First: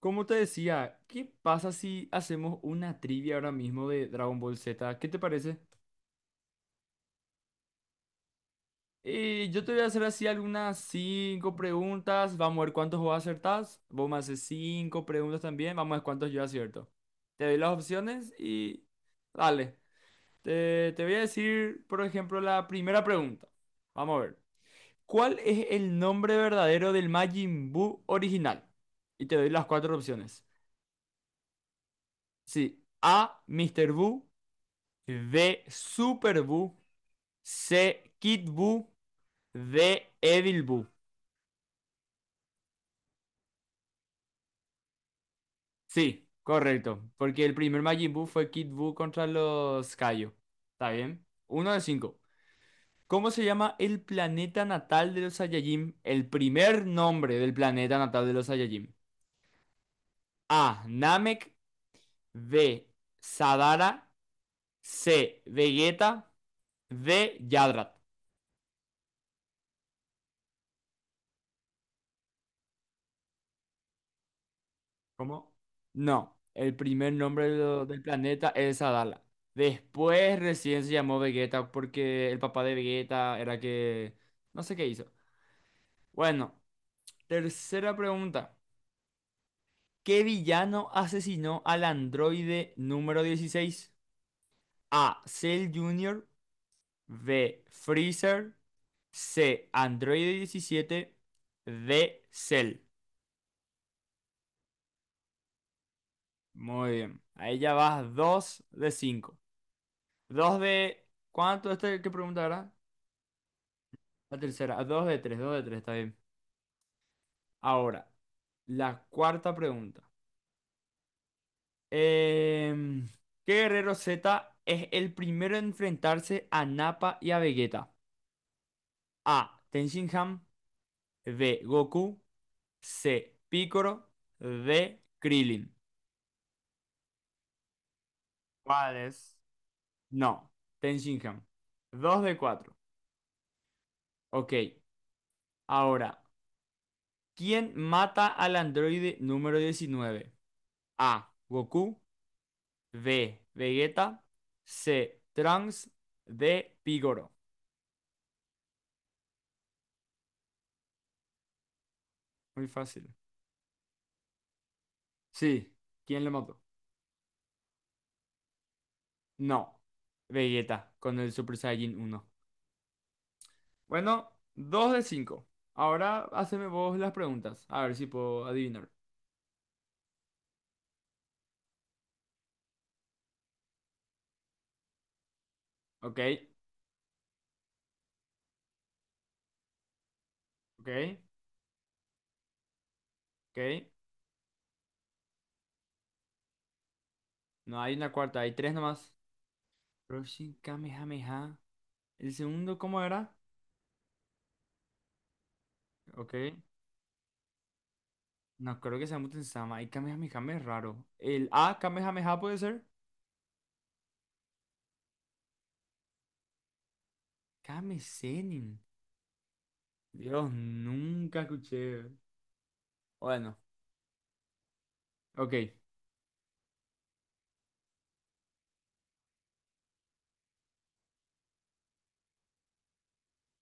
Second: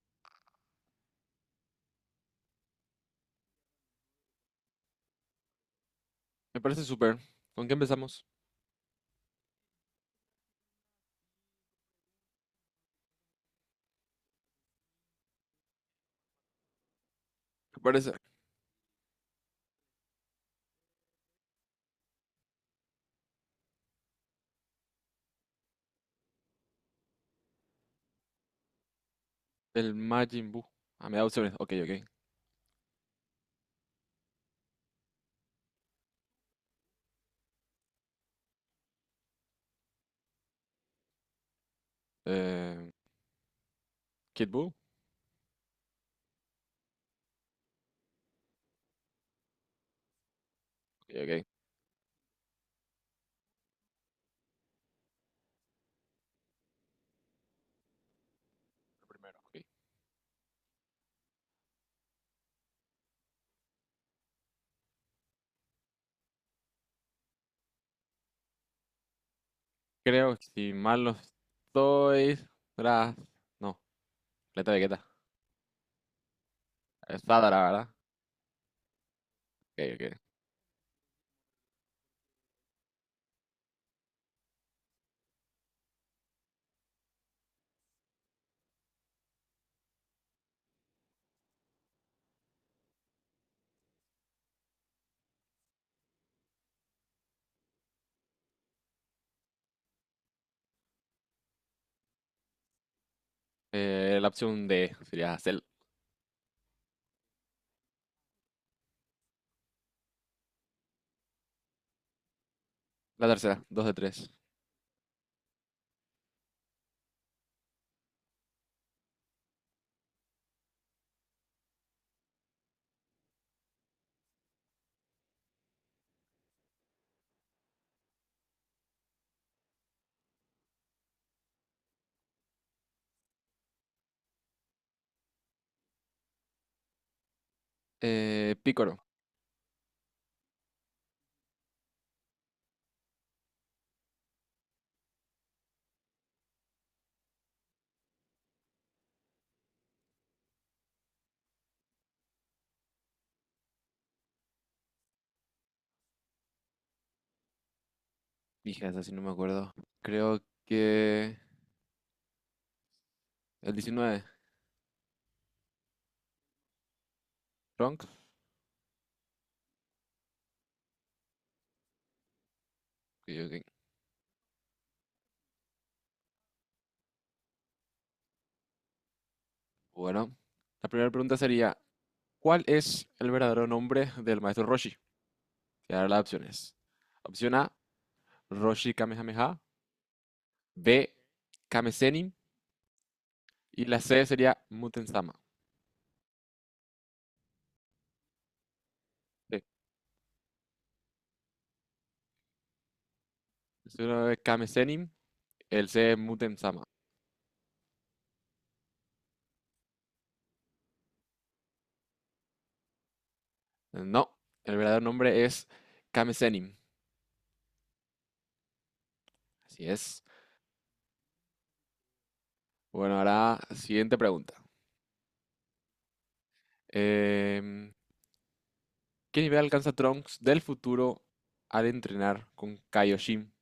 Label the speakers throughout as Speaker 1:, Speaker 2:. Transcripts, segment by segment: Speaker 1: Como te decía, ¿qué pasa si hacemos una trivia ahora mismo de Dragon Ball Z? ¿Qué te parece?
Speaker 2: Me parece súper. ¿Con qué empezamos?
Speaker 1: Yo te voy a hacer así algunas cinco preguntas. Vamos a ver cuántos vos acertás. Vos me haces cinco preguntas también. Vamos a ver cuántos yo acierto. Te doy las
Speaker 2: ¿Qué parece?
Speaker 1: opciones y, dale. Te voy a decir, por ejemplo, la primera pregunta. Vamos a ver. ¿Cuál es el nombre verdadero del Majin Buu original? Y te doy las
Speaker 2: El
Speaker 1: cuatro opciones.
Speaker 2: Majin Buu. Ah, me da opciones. Ok, ok.
Speaker 1: Sí. A. Mr. Buu. D. Super Buu. C. Kid Buu. D. Evil Buu.
Speaker 2: Eh, Kid Buu.
Speaker 1: Sí, correcto. Porque el primer Majin Buu fue Kid Buu contra los Kaio. ¿Está
Speaker 2: Ok,
Speaker 1: bien?
Speaker 2: ok.
Speaker 1: Uno de cinco. ¿Cómo se llama el planeta natal de los Saiyajin? El primer nombre del planeta natal de los Saiyajin.
Speaker 2: Primero, ok.
Speaker 1: A. Namek. B. Sadara. C. Vegeta. D. Yadrat.
Speaker 2: Creo que si mal no estoy. Tras. No, Planeta Vegeta.
Speaker 1: ¿Cómo? No, el primer
Speaker 2: Es
Speaker 1: nombre
Speaker 2: Sadara, ¿verdad?
Speaker 1: del planeta es Adala.
Speaker 2: Ok, ok.
Speaker 1: Después recién se llamó Vegeta porque el papá de Vegeta era que... No sé qué hizo. Bueno, tercera pregunta. ¿Qué villano asesinó al androide número 16? A. Cell Junior, B. Freezer. C. Androide 17, D. Cell.
Speaker 2: La opción D sería Cell.
Speaker 1: Muy bien. Ahí ya vas 2 de 5. Dos de... ¿Cuánto? Esta es que pregunta, ¿verdad?
Speaker 2: La tercera, dos de tres.
Speaker 1: La tercera. Ah, dos de tres, dos de tres, está bien. Ahora, la cuarta pregunta. Em, ¿Qué guerrero Z es el primero en enfrentarse a Nappa y a Vegeta? A. Tenshinhan. B. Goku. C. Piccolo. D. Krillin. ¿Cuál
Speaker 2: Picoro.
Speaker 1: es? No, Tenshinhan. Dos de cuatro. Ok, ahora, ¿quién mata al androide número 19? A. Goku. B. Vegeta. C. Trunks. D. Pigoro.
Speaker 2: Dije esa, si no me acuerdo. Creo que.
Speaker 1: Muy fácil.
Speaker 2: El diecinueve.
Speaker 1: Sí. ¿Quién le mató?
Speaker 2: Trunks.
Speaker 1: No. Vegeta con el Super Saiyan uno.
Speaker 2: Ok, ok.
Speaker 1: Bueno, 2 de 5. Ahora haceme vos las preguntas. A ver si puedo adivinar.
Speaker 2: Bueno. La primera pregunta sería: ¿cuál es el verdadero nombre del maestro Roshi? Voy a dar
Speaker 1: Ok,
Speaker 2: las opciones. Opción A, Roshi Kamehameha.
Speaker 1: ok,
Speaker 2: B, Kame. Y
Speaker 1: ok.
Speaker 2: la C sería Muten Sama.
Speaker 1: No hay una cuarta, hay tres nomás.
Speaker 2: Sí,
Speaker 1: Roshin Kamehameha. ¿El segundo cómo era?
Speaker 2: es una de Kame, el C es
Speaker 1: Ok.
Speaker 2: Muten Sama.
Speaker 1: No creo que sea Muten-sama. Y Kamehameha es raro. ¿El A Kamehameha puede ser?
Speaker 2: No, el verdadero nombre es Kame.
Speaker 1: Kame Senin.
Speaker 2: Así es.
Speaker 1: Dios, nunca escuché.
Speaker 2: Bueno, ahora
Speaker 1: Bueno,
Speaker 2: siguiente pregunta.
Speaker 1: ok,
Speaker 2: Em, ¿Qué nivel alcanza Trunks del futuro al entrenar con Kaioshin?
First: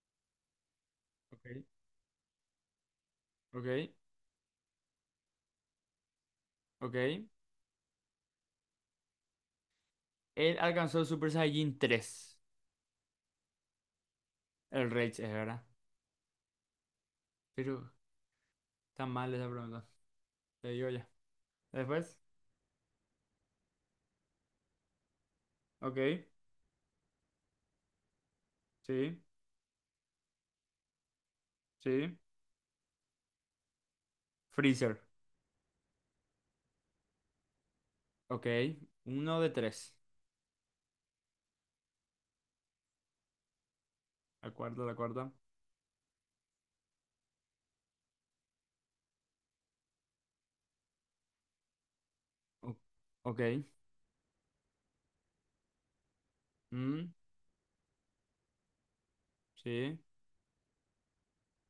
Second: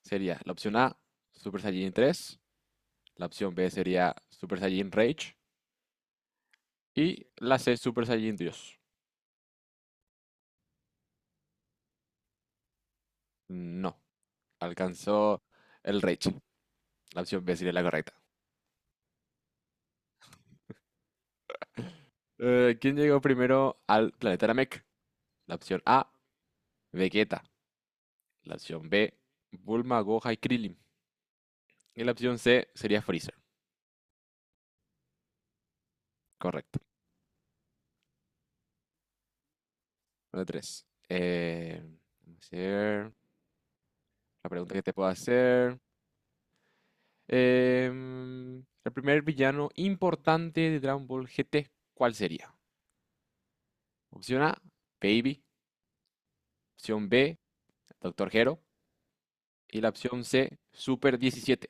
Speaker 2: Sería la opción A,
Speaker 1: ok,
Speaker 2: Super Saiyan tres. La opción B
Speaker 1: ok,
Speaker 2: sería Super Saiyan Rage.
Speaker 1: ok.
Speaker 2: Y la C, Super Saiyan Dios.
Speaker 1: Él alcanzó el Super Saiyajin 3.
Speaker 2: No,
Speaker 1: El Rage es,
Speaker 2: alcanzó
Speaker 1: ¿verdad?
Speaker 2: el Reich. La opción B sería la
Speaker 1: Pero
Speaker 2: correcta.
Speaker 1: está mal esa pregunta. Te digo ya. Después,
Speaker 2: ¿Quién llegó primero al planeta Namek? La opción A,
Speaker 1: ok,
Speaker 2: Vegeta. La opción B,
Speaker 1: sí,
Speaker 2: Bulma, Gohan y Krillin. Y la
Speaker 1: sí.
Speaker 2: opción C sería Freezer.
Speaker 1: Freezer,
Speaker 2: Correcto.
Speaker 1: ok. Uno de tres.
Speaker 2: Número 3. Vamos a ver la
Speaker 1: La
Speaker 2: pregunta
Speaker 1: cuarta,
Speaker 2: que te
Speaker 1: la
Speaker 2: puedo
Speaker 1: cuarta.
Speaker 2: hacer. Em, el primer villano importante de Dragon Ball GT, ¿cuál sería?
Speaker 1: O- ok,
Speaker 2: Opción A, Baby. Opción
Speaker 1: mm,
Speaker 2: B, Doctor Hero. Y la
Speaker 1: sí.
Speaker 2: opción C, Super 17.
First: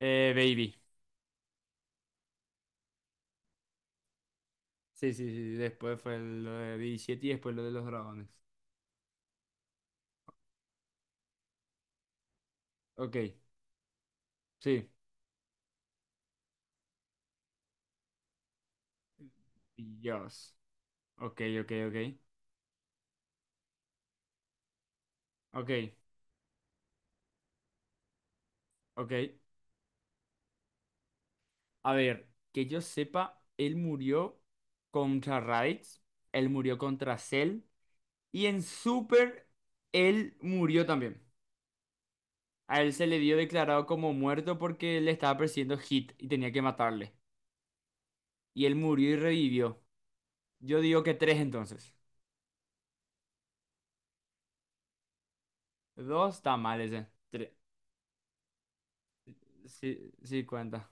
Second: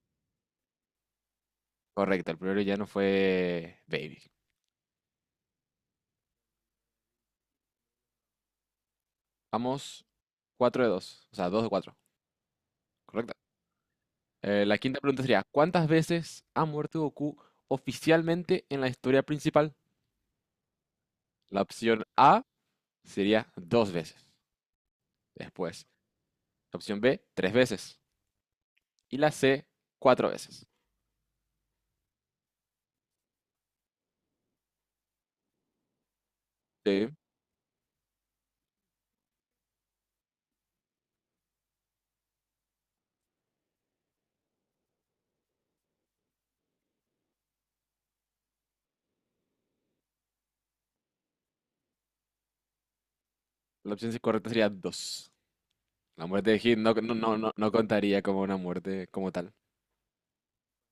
Speaker 1: Baby.
Speaker 2: Correcto, el primer villano fue Baby.
Speaker 1: Sí, sí, sí, sí. Después fue lo de 17 y después lo de los dragones.
Speaker 2: Vamos 4 de 2, o sea, 2 de 4,
Speaker 1: Ok,
Speaker 2: correcto. La
Speaker 1: sí.
Speaker 2: quinta pregunta sería, ¿cuántas veces ha muerto Goku oficialmente en la historia principal?
Speaker 1: Dios. Ok,
Speaker 2: La
Speaker 1: ok,
Speaker 2: opción
Speaker 1: ok.
Speaker 2: A sería dos veces.
Speaker 1: Ok,
Speaker 2: Después, la opción B, tres veces.
Speaker 1: ok.
Speaker 2: Y la C, cuatro veces.
Speaker 1: A ver, que yo sepa, él murió contra Raditz, él murió
Speaker 2: Sí,
Speaker 1: contra Cell y en Super él murió también. A él se le dio declarado como muerto porque le estaba persiguiendo Hit y tenía que matarle. Y él murió y revivió. Yo digo que tres entonces.
Speaker 2: la opción correcta sería dos. La
Speaker 1: Dos
Speaker 2: muerte
Speaker 1: está
Speaker 2: de Hit
Speaker 1: mal
Speaker 2: no,
Speaker 1: ese.
Speaker 2: no, no,
Speaker 1: Tres.
Speaker 2: no, no contaría como una muerte como tal.
Speaker 1: Sí, sí cuenta.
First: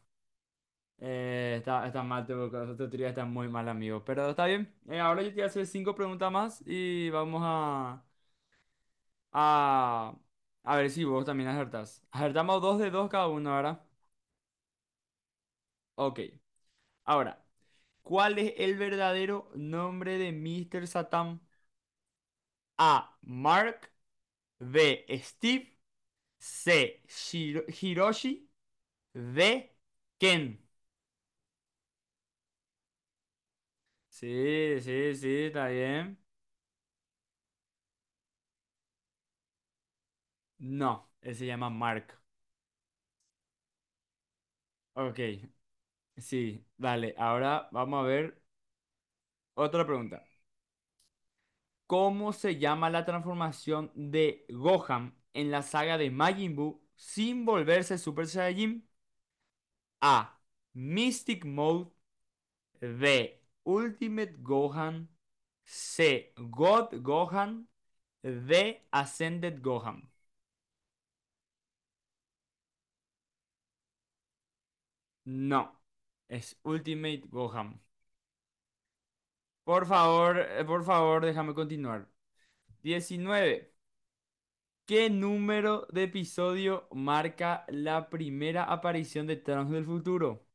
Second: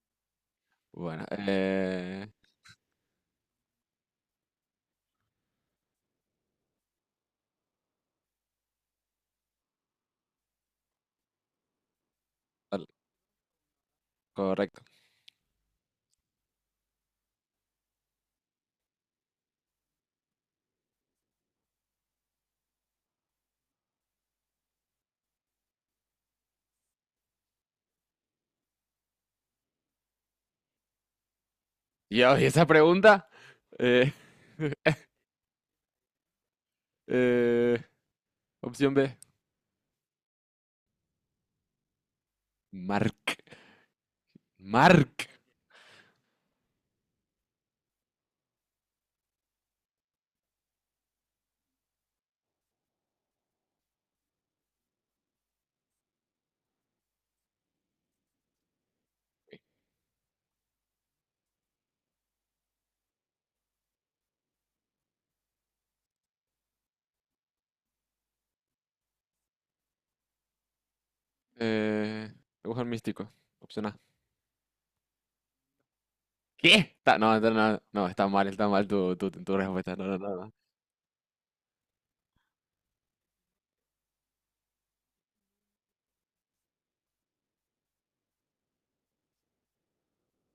Speaker 2: Bueno,
Speaker 1: Está mal, tu teoría está muy mal, amigo. Pero está bien. Ahora yo te voy a hacer cinco preguntas más y a... a ver si vos también acertás. Acertamos dos
Speaker 2: al-
Speaker 1: de dos cada uno, ¿verdad?
Speaker 2: correcto.
Speaker 1: Ok. Ahora, ¿cuál es el verdadero nombre de Mr. Satan? A. Mark. B. Steve. C. Hiroshi. D. Ken.
Speaker 2: Dios, y esa pregunta. eh,
Speaker 1: Sí, sí, sí, está bien.
Speaker 2: eh, opción B.
Speaker 1: No, él se llama Mark.
Speaker 2: Mark.
Speaker 1: Ok,
Speaker 2: Mark.
Speaker 1: sí, dale. Ahora vamos a ver otra pregunta. ¿Cómo se llama la transformación de Gohan en la saga de Majin Buu sin volverse Super Saiyajin? A. Mystic Mode. B. Ultimate Gohan. C. God Gohan. D. Ascended Gohan.
Speaker 2: Eh, dibujo místico. Opción A.
Speaker 1: No, es
Speaker 2: ¿Qué?
Speaker 1: Ultimate
Speaker 2: No, no,
Speaker 1: Gohan.
Speaker 2: no, no, está mal tu respuesta. No, no, no. No.
Speaker 1: Por favor, déjame continuar. 19. ¿Qué número de episodio marca la primera aparición de Thanos del futuro?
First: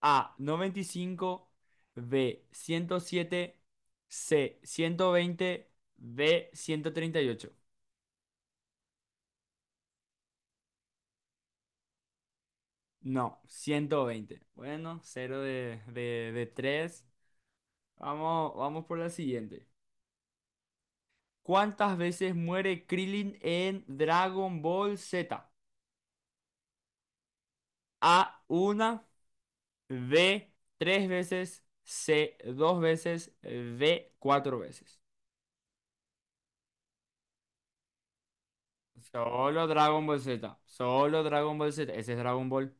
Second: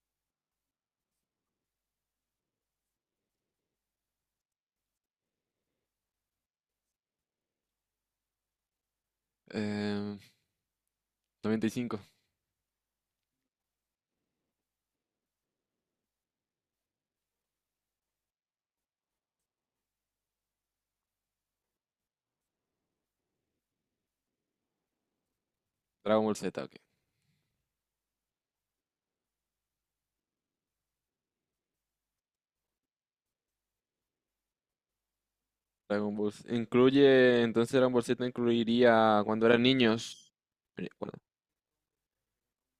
Speaker 1: A, 95. B, 107. C, 120. D, 138.
Speaker 2: Eh, 95.
Speaker 1: No, 120. Bueno, cero de tres. Vamos, vamos por la siguiente. ¿Cuántas veces muere Krillin en Dragon Ball Z?
Speaker 2: Dragon Ball Z, ok.
Speaker 1: A, una. B, tres veces. C, 2 veces. D, 4 veces.
Speaker 2: Dragon Ball Z incluye, entonces Dragon Ball Z incluiría cuando eran
Speaker 1: Solo Dragon Ball
Speaker 2: niños.
Speaker 1: Z.
Speaker 2: Bueno,
Speaker 1: Solo Dragon Ball Z. Ese es Dragon Ball.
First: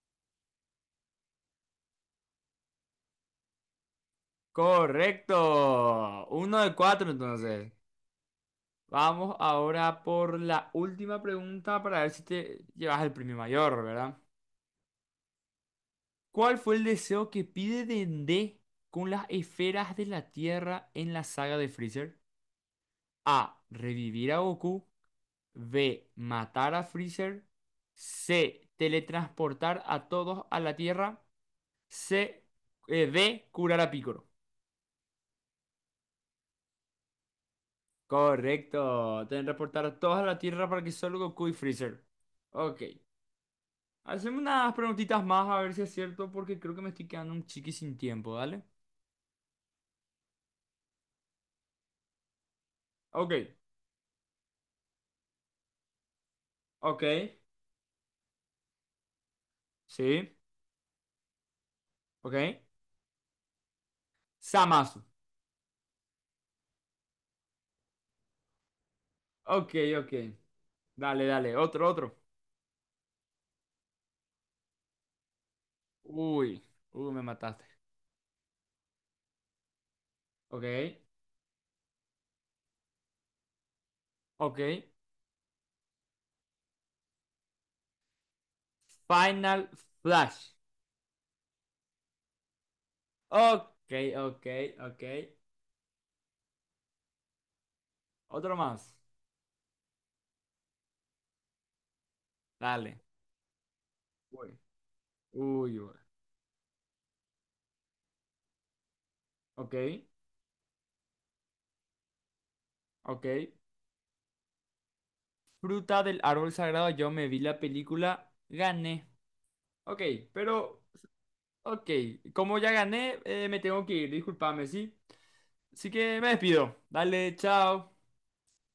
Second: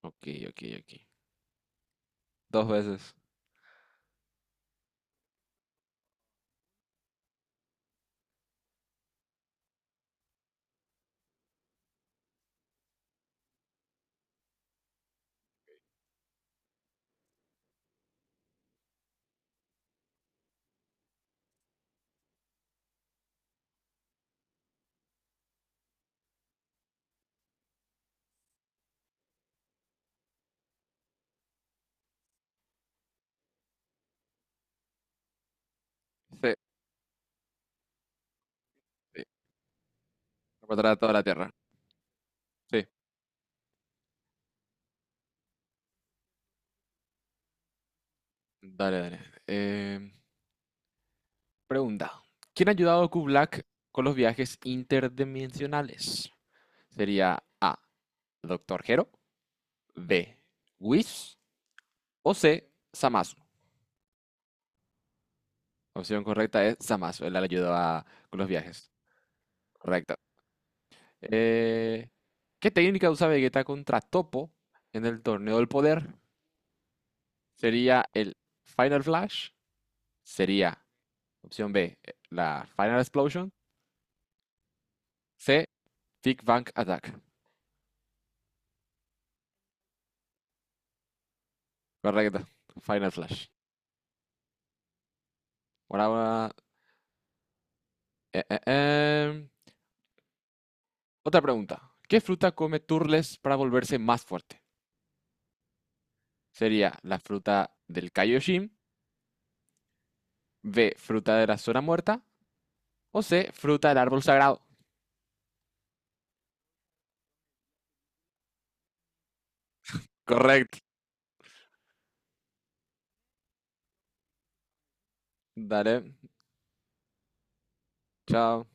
Speaker 2: ok, ok, ok. Dos veces.
Speaker 1: Correcto. Uno de cuatro, entonces. Vamos ahora por la última pregunta para ver si te llevas el premio mayor, ¿verdad? ¿Cuál fue el deseo que pide Dende con las esferas de la Tierra en la saga de Freezer? A. Revivir a Goku. B. Matar a Freezer. C. Teletransportar a todos a la Tierra. C. D. Curar a Piccolo.
Speaker 2: Sí,
Speaker 1: Correcto.
Speaker 2: sí.
Speaker 1: Deben reportar a toda la Tierra para que
Speaker 2: Para toda
Speaker 1: solo
Speaker 2: la Tierra.
Speaker 1: Goku y Freezer. Ok.
Speaker 2: Sí,
Speaker 1: Hacemos unas preguntitas más a ver si es cierto, porque creo que me estoy quedando un chiqui sin tiempo, ¿dale?
Speaker 2: dale, dale. Em, Pregunta: ¿quién ha ayudado a
Speaker 1: Ok.
Speaker 2: Kublak con los viajes interdimensionales?
Speaker 1: Ok.
Speaker 2: Sería A, Doctor Gero, B,
Speaker 1: Sí.
Speaker 2: Whis, o
Speaker 1: Ok.
Speaker 2: C, Zamasu.
Speaker 1: Samasu.
Speaker 2: La opción correcta es Zamasu. Él le ayudó a- con los viajes.
Speaker 1: Ok, ok.
Speaker 2: Correcto.
Speaker 1: Dale, dale. Otro,
Speaker 2: Eh,
Speaker 1: otro.
Speaker 2: ¿Qué técnica usa Vegeta contra Topo en el torneo del poder?
Speaker 1: Uy. Uy, me mataste.
Speaker 2: Sería el Final Flash.
Speaker 1: Ok.
Speaker 2: Sería opción B, la Final Explosion.
Speaker 1: Ok.
Speaker 2: C, Big Bang Attack.
Speaker 1: Final Flash.
Speaker 2: Correcto. Final Flash.
Speaker 1: Ok, ok, ok.
Speaker 2: Por ahora Eh,
Speaker 1: Otro
Speaker 2: eh,
Speaker 1: más.
Speaker 2: em, otra pregunta. ¿Qué fruta come
Speaker 1: Dale.
Speaker 2: Turles para volverse más
Speaker 1: Uy.
Speaker 2: fuerte?
Speaker 1: Uy, uy.
Speaker 2: ¿Sería la fruta del Kaioshin?
Speaker 1: Ok.
Speaker 2: ¿B, fruta de la zona muerta? ¿O
Speaker 1: Ok.
Speaker 2: C, fruta del árbol sagrado?
Speaker 1: Fruta del árbol sagrado, yo me vi la película, gané. Ok,
Speaker 2: Correcto.
Speaker 1: pero, ok, como ya gané, me tengo que ir, discúlpame, ¿sí? Así
Speaker 2: Dale,
Speaker 1: que me despido. Dale, chao.
Speaker 2: chao.